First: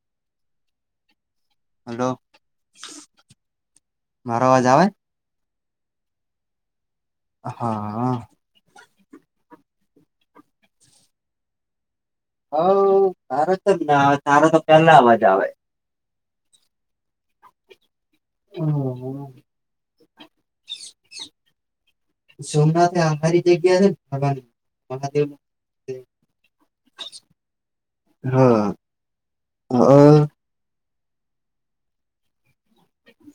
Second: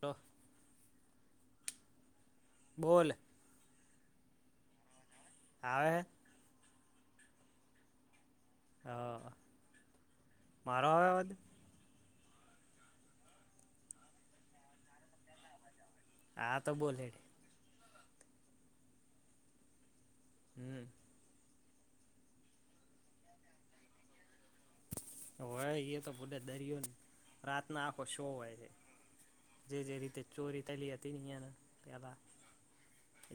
તો હલો. બોલ. મારો અવાજ આવે. આવે હે. હા. હ મારો આવે અવા [unintelligible] હવ તારો તો જ ના આવે તારો તો પેલા અવાજ આવે. હા તો બોલ. હમ્મ હમ્મ. હમ્મ. સોમનાથે આ [unintelligible] હોવે એ તો ભૂડા દરિયો રાતનો આખો શો હોય હા છે. અ જે જે રીતે ચોરી થએલી હ [unintelligible] ક્યાબા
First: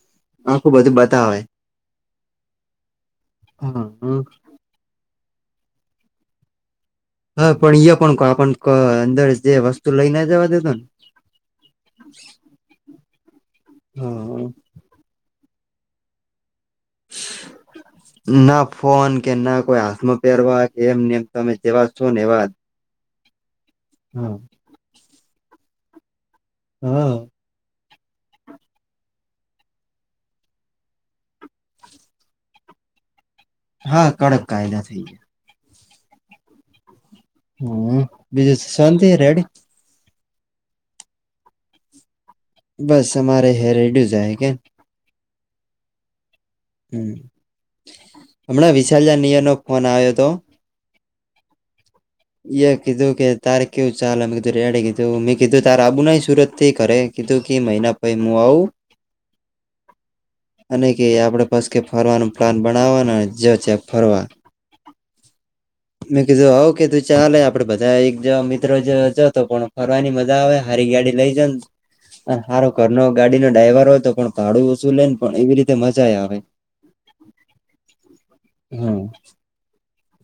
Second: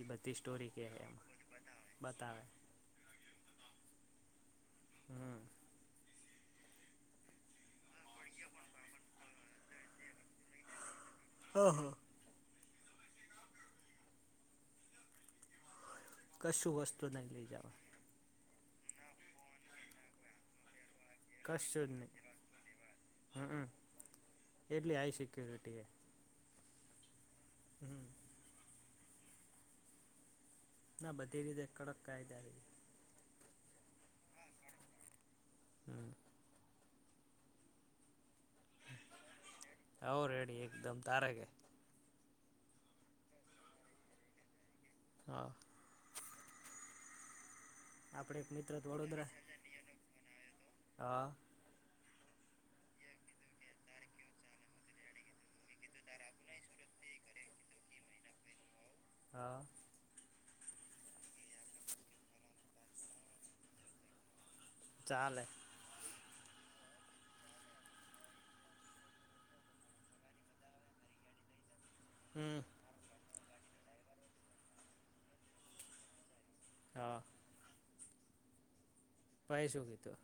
બધી આખું સ્ટોરી કે બધું હે એમાં. બતાવે બતાવે. હા હ. હમ હા પણ ઈ પણ આપ અંદર જે વસ્તુ લઈને જવા દેતો ન હ હ. હ અ. કશું વસ્તુ નઈ લઈ જાવા ના ફોન કે ના કોઈ હાથમાં પહેરવા કે એમને એમ તમે જેવા કશું જ છો ને નહીં એવા જ. હમ એટલી આઈ સિક્યોરિટી હે. હ અ. હમ ના બધી રીતે કડક કાયદા હે. હા કડક કાયદા થઈ ગયા. હમ હમ્મ બીજું સુ શાંતિ હે રેડી. હવ રેડી એકદમ તારે કે. બસ અમારે હે રેડયો જાય કેન. હા. આપણે એક હમ્મ મિત્ર હમણાં વિશાલયા વડોદરા નિયર નો ફોન આયો તો હા. એ કીધું કે તારે કેવું ચાલે મે કીધું રેડે કીધું મેં કીધું તારે આબુ નઈ સુરત થી ઘરે કીધું કે મહિના પહેલાં મે આવું. હા. અને કે આપણેે બસ કે ફરવાનું પ્લાન બનાવવાનું જ છે ફરવા. ચાલે. મેં કીધું હ કે તું ચાલે. આપડે બધા એક જવા મિત્રો જ તો કો ફરવાની મજા આવે હારી ગાડી રિલેજન હમ હારુ, ઘરનો ગાડીનો ડ્રાઈવર હોય, તો પણ ભાડું ઓછું લે ને પણ એવી રીતે મજા આવે. હા. હમ. પહી શું કીધું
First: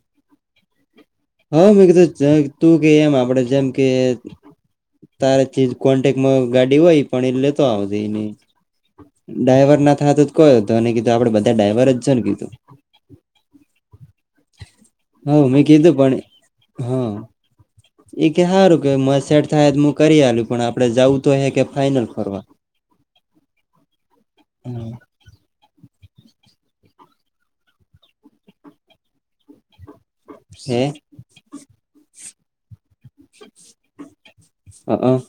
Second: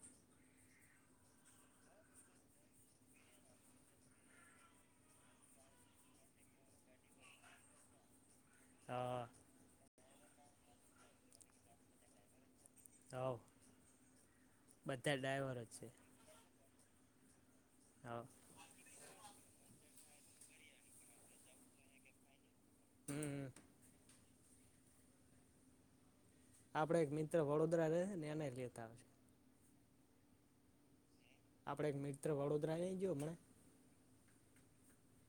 હા, મેં કીધ તું કે એમ આપડે જેમ કે તારા જે કોન્ટેક્ટમાં ગાડી હોય પણ એ લેતો આવજે નહી. હા ડાઈવરના થ તો જ કોઈ હતો કીધું આપડે બધા ડાઈવર જ છે ને કીધું. હ, બધા હવ ડ્રાઈવર મેં જ છે. કીધું પણ હા હા એ કે હારું કે એમા સેટ થાય. કરી આલ્યું પણ આપડે જવું તો હે કે ફાાઈનલ ફરવા. હમ હમ. આપડે એક મિત્ર વડોદરા રહે છે ને એને લેતા આવજો. [unintelligible] આપડે એક મિત્ર વડોદરા લઈ ગયો હમણા હ હ.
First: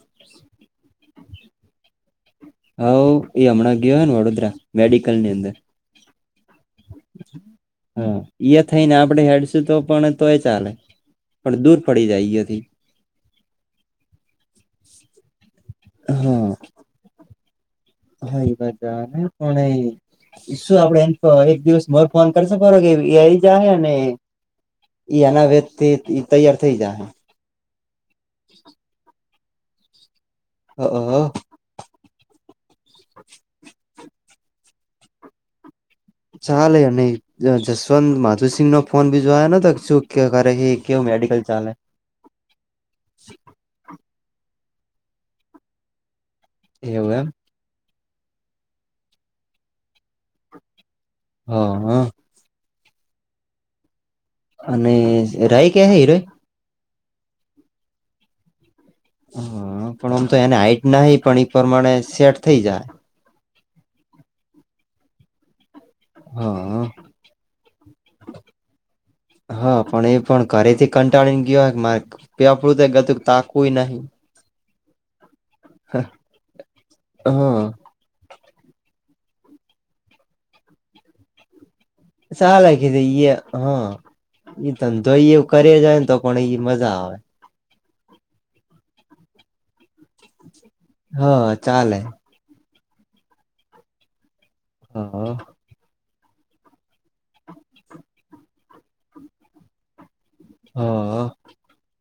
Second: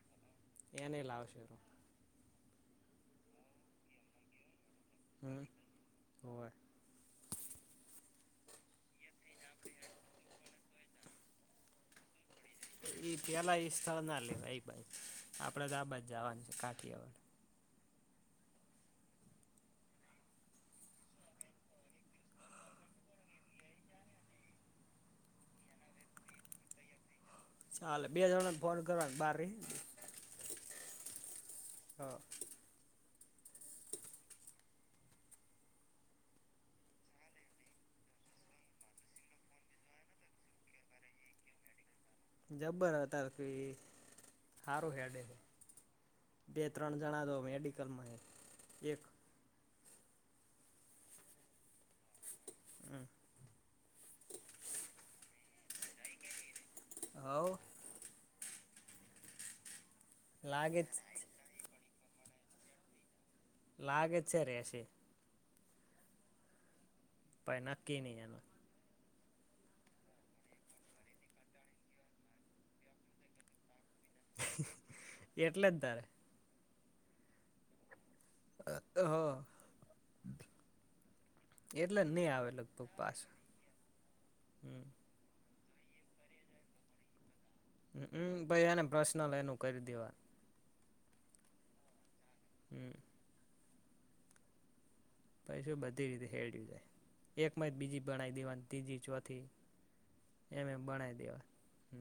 એ નહી લાવશે. હા, એ હમણાં ગયો હો ને વડોદરા મેડિકલની હમ અંદર. હોવે હા, થઈને આપડે હેડસ તો પણ તોય ચાલે. પણ દૂર પડી જાય. એ પેલા એ સ્થળના લેવા એ ભાઈ આપડે તો આ બાજ જવાનું છે કાઠિયાવાડ. હ એ બાજ ને કોણ એ શું આપડે એમ તો એક દિવસ ફોન કરશે બરો કે એ આઈજજા હ ને ઈ અનાવેતથી તૈયાર થઇ જાહે. ચાલે, બે જણને ફોન કરવા બાર હ હ. હ ચાલે અને જસવંત માધુસિંહનો ફોન બી જોયા ન તો શું કરે એ કેવું મેડિકલ ચાલે. જબ્બર હતા. કે હારું હેડે. બે ત્રણ એવું જણા એમ દો મેડિકલમાં એ એક હા હા. હમ અને રઈ ક્યા છે હીરોય. હવ. હ, પણ આમ તો એને લાગે હાઈટ જ નાહહી પણ એઈ પ્રમાણે સેટ થઈ જાય. લાગે છે રહશે. હા. ભાઈ નકકી નહી એનું. હ [unintelligible] હા, પણ એ પણ ઘરેથી કંટાળીને ગયોય મારે પેપડું તો ગતું તાકવું નહી. એટલે જ તારે હા. હા. સા લખી દઈએ. હા, હમ ધંધો કરીએ જાય ને તો પણ એ મજા આવે. હમ્મ ભાઈ એને પ્રશ્ન લે એનું કરી દેવાનું. હા, ચાલે. હમ હા. રી હે જાય એકમાં બીજી ભનાવી દેવાની ત્રીજી ચોથી એમ એ બણાય હ દેવા હ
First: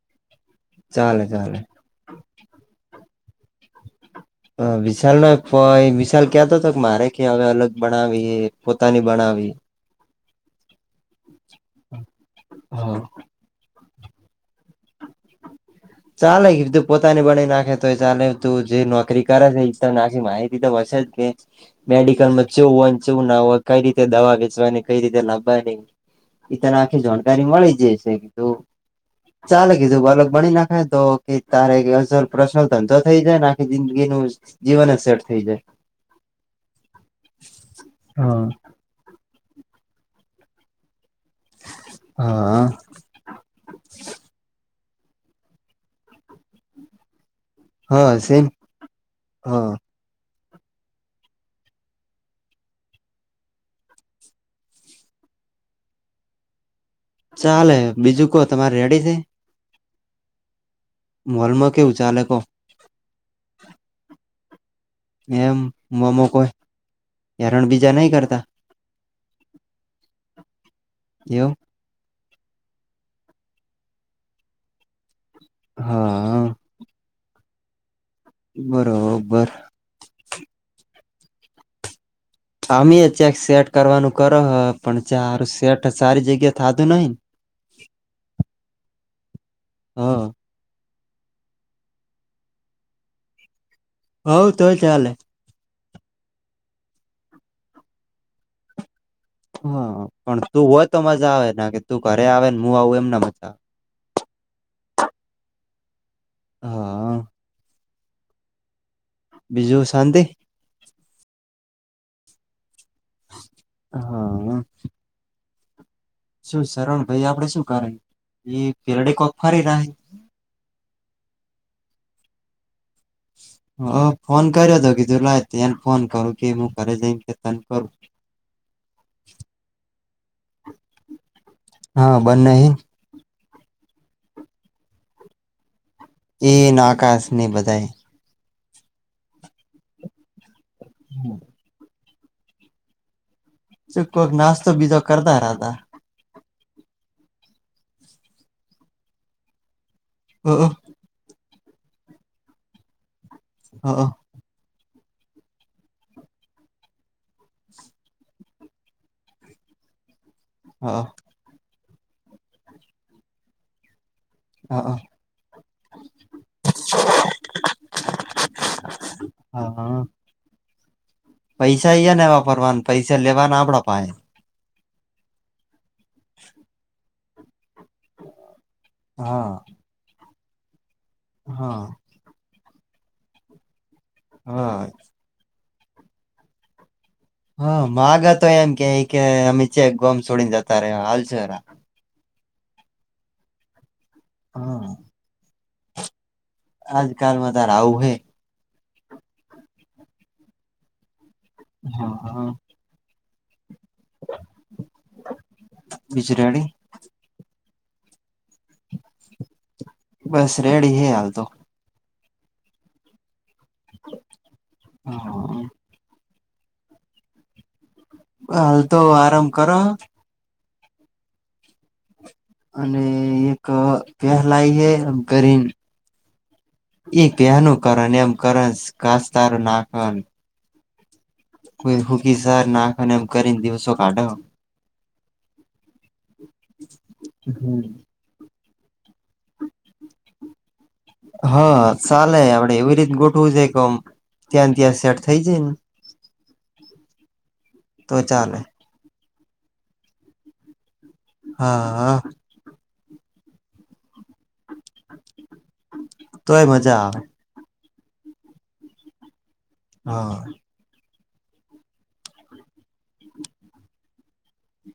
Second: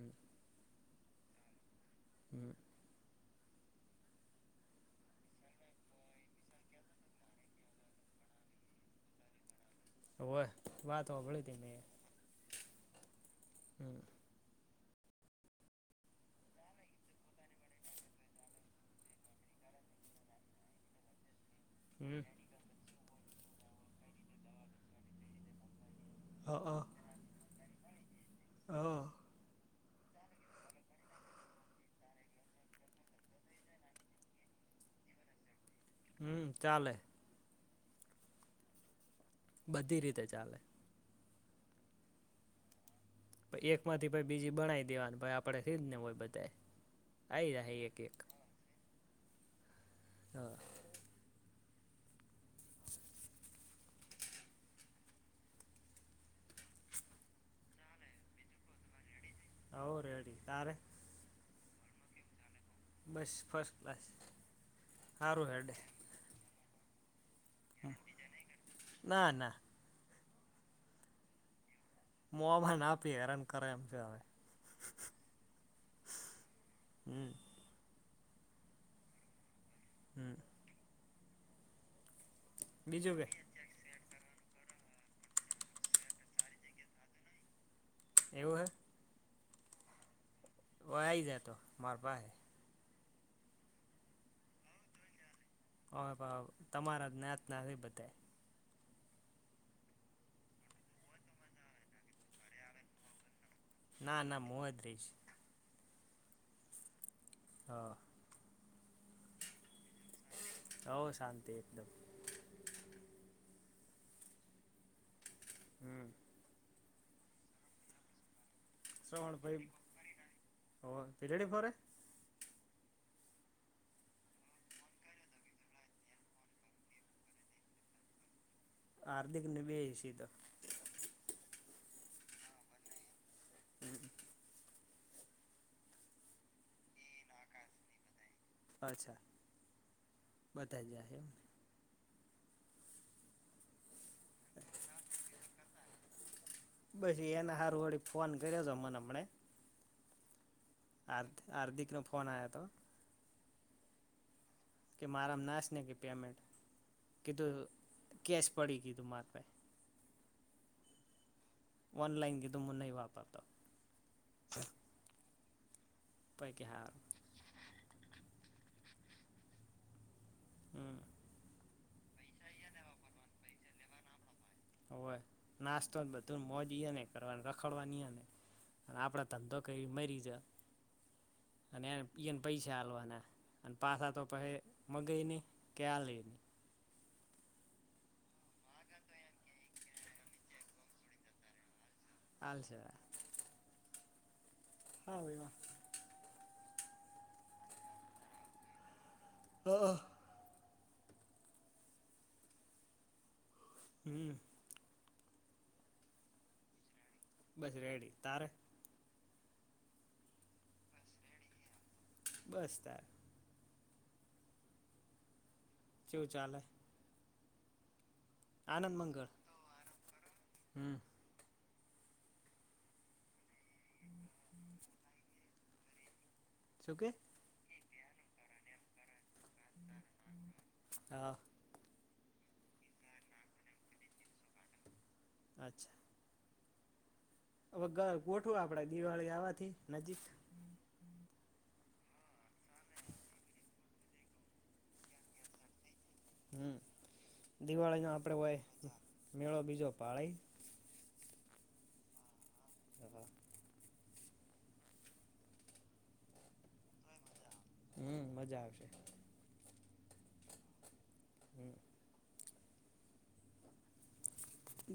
ચાલે ચાલે વિશાલ નો વિશાલ ક્યાતો હતો કે મારે કે હવે અલગ બનાવી પોતાની બનાવી વાત હોભળી તને હા ચાલેધું પોતાની બના નાખે તો એ ચાલે તું જે નોકરી કરે છે એ તમ નાખી માહિતી તો હશે જ કે હમ મેડિકલ માં કેવું હોય ને કેવું ના હોય કઈ રીતે દવા વેચવાની કઈ રીતે નાભવા હ એ તને આખી જાણકારી મળી જશેધું હ ચાલે કીધું અલક બની નાખ કાય તો કે તારે અસ પ્રશનલ ધંધો થઈ જાયને આખી જિંદગી ન જીવન જ સેટ થઈ જાય હમ તાલે હા- બધી રીતે ચાલે. હા. દેવાનું ભ આપડે થઈ જ ને હોય બધા આવી જ્યા એક હા એક સેમ હા હા- ચાલે બીજું ક તમારે રેડી છે. હવ રેડી તારે મોલમાં કેવું ચાલે કો બસ ફર્સ્ટ ક્લાસ સારું એમ હેડે મમો કો હયરણ બીજા નહી કરતા ના ના એવું મુવામાં ના આપી હેરાન કરે એમ છે હવે હા હમ બરોબર- હમ આમી એ બીજું કે ચેક સેટ કરવાનું કરો પણ ચારું શેઠ સારી જગ્યા થાધું નહી એવું હૈ હા. હો આ જ તો મારપ હૈ હઉ તો ચાલે હ તમારા જ્ઞાત ના હ બધ હા પણ તું હોય તો મજા આવે ના કે તું ઘરે આવે ને હું આવું એમ ના મજા આવે ના ના મોહદ રહીશ હા બીજું શાંતિ હ શાંતિ એકદમ હા હમ- શું સરરણ ભાઈ આપણે શું કરાય સણ ભાઈ હો તરેડી ફરે હ ફોન કર્યો તો કીધું લ ત્યા ફોન કરું કે હું ઘરે જઈને કે તન કરું હાર્દિકને ભેજશ તો હા બન્ને હે એ ના આકાશ ને બધાયે અચ્છા બતા જ કોઈક નાસ્તો બીજો કરતા રહતા. બસ ઈ એના સારું વળી ફોન કર્યો તો મન અમણે. [unintelligible] આર્થ હાર્દિકનો ફોન આયા તો. હઅ. કે મારામ નાશને કે પેમેન્ટ. કીધું કેસ પડી કીધું માર પાહે. હા. ઓનલાઇન કીધું મુ નઈ વાપરતો હઅ. પહી કે હારુ. હા હા. હમ પૈસા ઈયન વાપરવાન પૈસા લેવાના આપડા પાહે. હોવે. નાસ્તો ન બધું મોજ ઈઓને કરવાન. રખડવાની અને અન આપડે હા ધંધો કરીન મરી જા હા અને એન પીએ ન પૈસા આલવાના અને તો પાસા તો પહી હા મગાઈ નઈ. ક્યા લઈન. હા માગા તો એમ કેય કી અમે ચોય ગોમ છોડીન જતા રયા હાલ શોરા. [inaudible] હા [inaudible] આજકાલમાં તાર આઉ હે. ઓહ. હા હા. હમ્મ. બીજ રેડી? બસ રેડી. તારે? બસ રેડી હે હાલ તો. બસ તાર. હા. કેવું ચાલે? હાલ આનંદ તો મંગળ આરામ કરહ. હમ અને એક પહેલાય હે ગરીન. શું કે એક કયાનું કારણ એમ કરસ ઘાસતાર નાખન. હા. હુંકી સાર નાખન એમ કરીન દિવસો કાઢહ. અચ્છા. [inaudible] હવે ગર ગોઠવું આપડે દિવાળી આવાથી નજીક. હા, સાલે આપડે એવી રીત ગોઠવું છે ક અમ ત્યાં ત્યાં સેટ થઈ જાય ન હમ્મ દિવાળીના તો આપડે ચાલે ઓય. મેળો બીજો પાળી. હા હા. [inaudible] તોય મજા આવે. હમ્મ મજા આવશે. હા. હમ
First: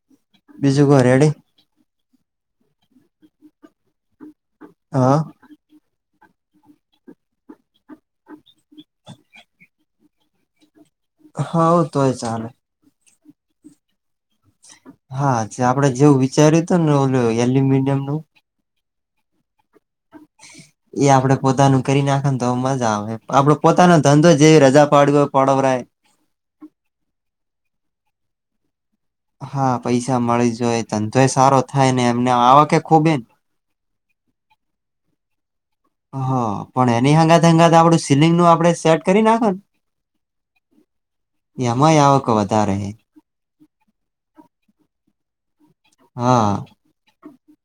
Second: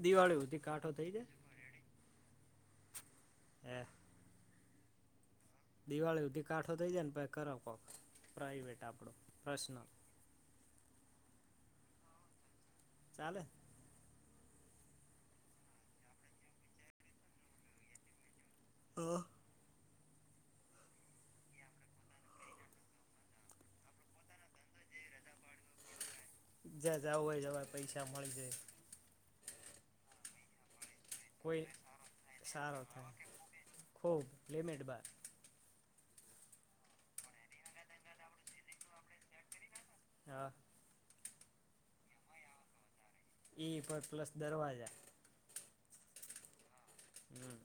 દિવાળી હુધી બીજું કાઠો કો થઇ જાય. રેડી એ. હા. દિવાળી હુધી કાઠો થઈ જાયન પહી કર કોક પ્રાઈવેટ આપડો પ્રશનલ. હાવ તોય ચાલે. ચાલે હા જે આપડે જેવું વિચાર્યું હત ને ઓ એલ્યમિડિયમ નું હા [inaudible] એ આપડે પોતાનું કરી નાખે ને તો મજા આવે આપડો પોતાનો ધંધો જેવી રજા પાડ્યો હોય પડવરાય હ [unintelligible] જ્યાં જવ હોય જવાય પૈસા મળી જાય. હા પૈસા મળી જોય ધંધોય સારો કોઈ થાય ને એમને આવ કે સારો ખૂબ એન થાય ખૂબ લેમેટ બાર હા પણ એની હંગાત હંગાત આપડું સીલિંગનું આપડે સેટ કરી નાખો હા યમાયાવકો વધાારે ઈ પર પ્લસ દરવાજા હા હમ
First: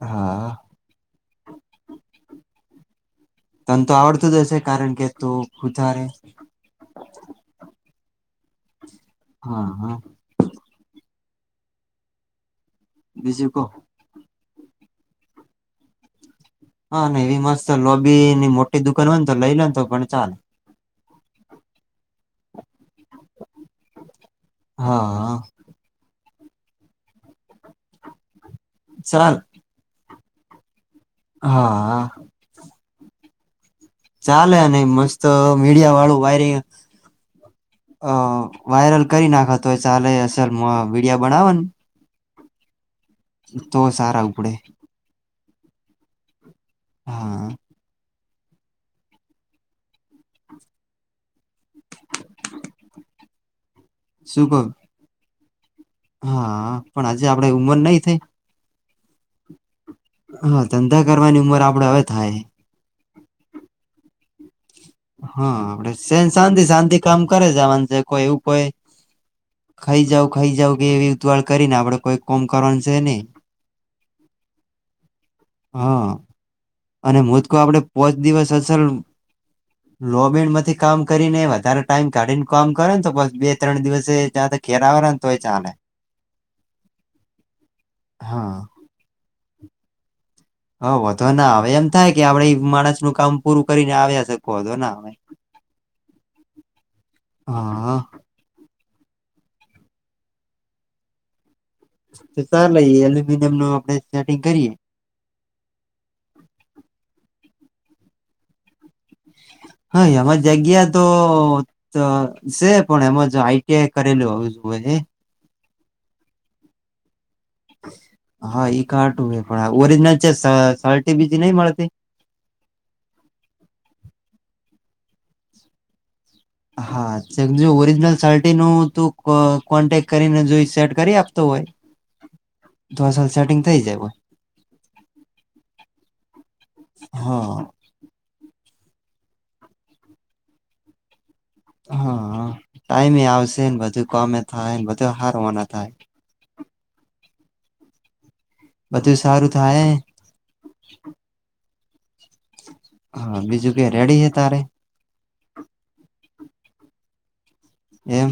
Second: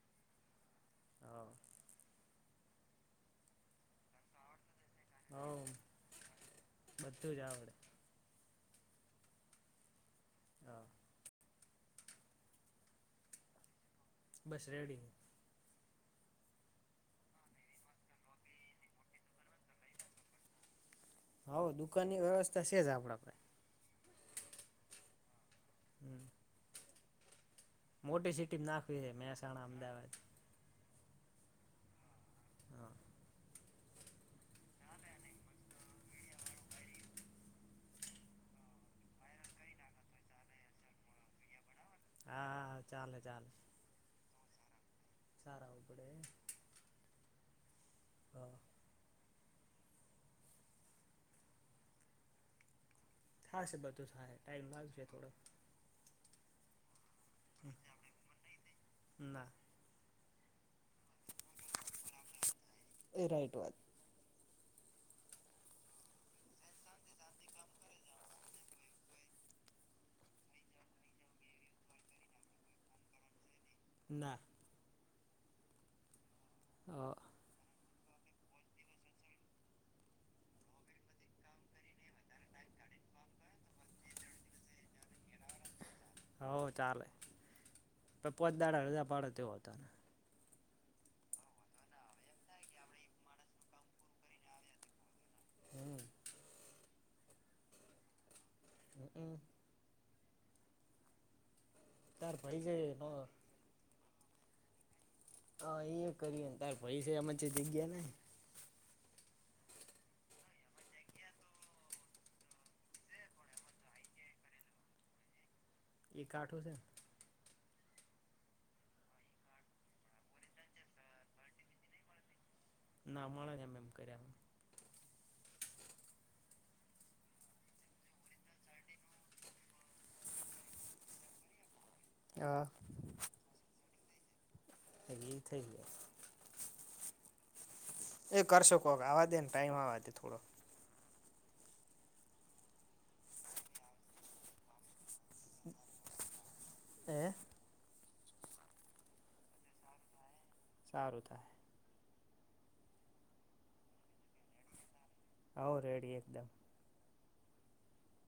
હા હા તને તો આવડતું જ હશે કારણ કે તું હવ ખુધારે બધું જ આવડે હા હા હા બીજું કહો. બસ રેડી હા ને એવી મસ્ત લોબીની મોટી દુકાન હોયને તો લઈ લેને તો પણ ચાલે હ દુકાનની વ્યવસ્થા છે જ આપણા આપે હા હમ મોટી સિટી નાખવી છે ચાલ મહેસાણા, અમદાવાદ હા હા ચાલે ન મસ્ત મીડિયા વાળું વાયરિંગ અ વાયરલ કરી નાખો તોય ચાલે અસલ વિડીયો બનાવો ને હા ચાલે ચાલે તો સારા ઉપડે [inaudible] હા હ [unintelligible] થા છે બધું થાહે શું કહ ટાઈમ લાગશે થોડો હા પણ આજે આપડે ઉંમર નઈ થઈ ના હા ધંધા કરવાની ઉંમર આપડે હવે થાય એ રાઈટ વાત હા આપડે સેન શાંતિ શાંતિ કામ કરે જવાનું છે કોઈ એવું કોઈ ખાઈ જાવ ખાઈ જાવ કે એવી ઉતવાળ કરીને આપણે કોઈ કોમ કરવાનું સેની. ના [unintelligible] હા અને મોદકો આપડે પોચ દિવસ અસલ લોબીણમાંથી કામ કરીને વધારે ટાઈમ કાઢીને કામ કરેને તો બસ બે ત્રણ દિવસે ચા કેરાવરં તોય ચાલે હવ ચાલે ત પોત હા દાડા રજા પાડે તેવો હતો ને હહ વોધો ના આવે એમ થાય કે આપણે ઈ માણસનું કામ પૂરું કરીને આવ્યા સીએ કો વોધો ના આવે. હમ હા હમ તાર તો ભાઈ છે ચાલો એલ્યુમિનિયમ નો કંઈક સેટિંગ કરીએ હા એ કરીને તાર પૈ છે આમાંછ જઈ ગયા ને [inaudible] હા એમાં જગ્યા તો ત છે પણ એમાં જ આઈ ટી આઈ કરેલું હોવું જોયે એ એ કાઠું છે. [inaudible] હા ઈ કારટું હે પણ ઓરિજનલ છે સર્ટી બીજી નહી મળતી. ના મળે એમનેમ એમ કર્યા. હા છે જો ઓરિજનલ સર્ટી નું તું અ કોન્ટેક કરીને જોઈ સેટ કરી આપતો. હોય હા તો સેટિંગ થઈ જાય. થય થઈયા. હા એ કરશો કો આવા દેન ટાઈમ આવા દે થોડો. હા ટાઈમે એ આવશે બધું કોમે થાય ને બધું હારવા ના થાય. હે બધું સારું થાય હે. સારું થાય. હા બીજું કે રેડી એ તારે. હો રેડી એકદમ એમ.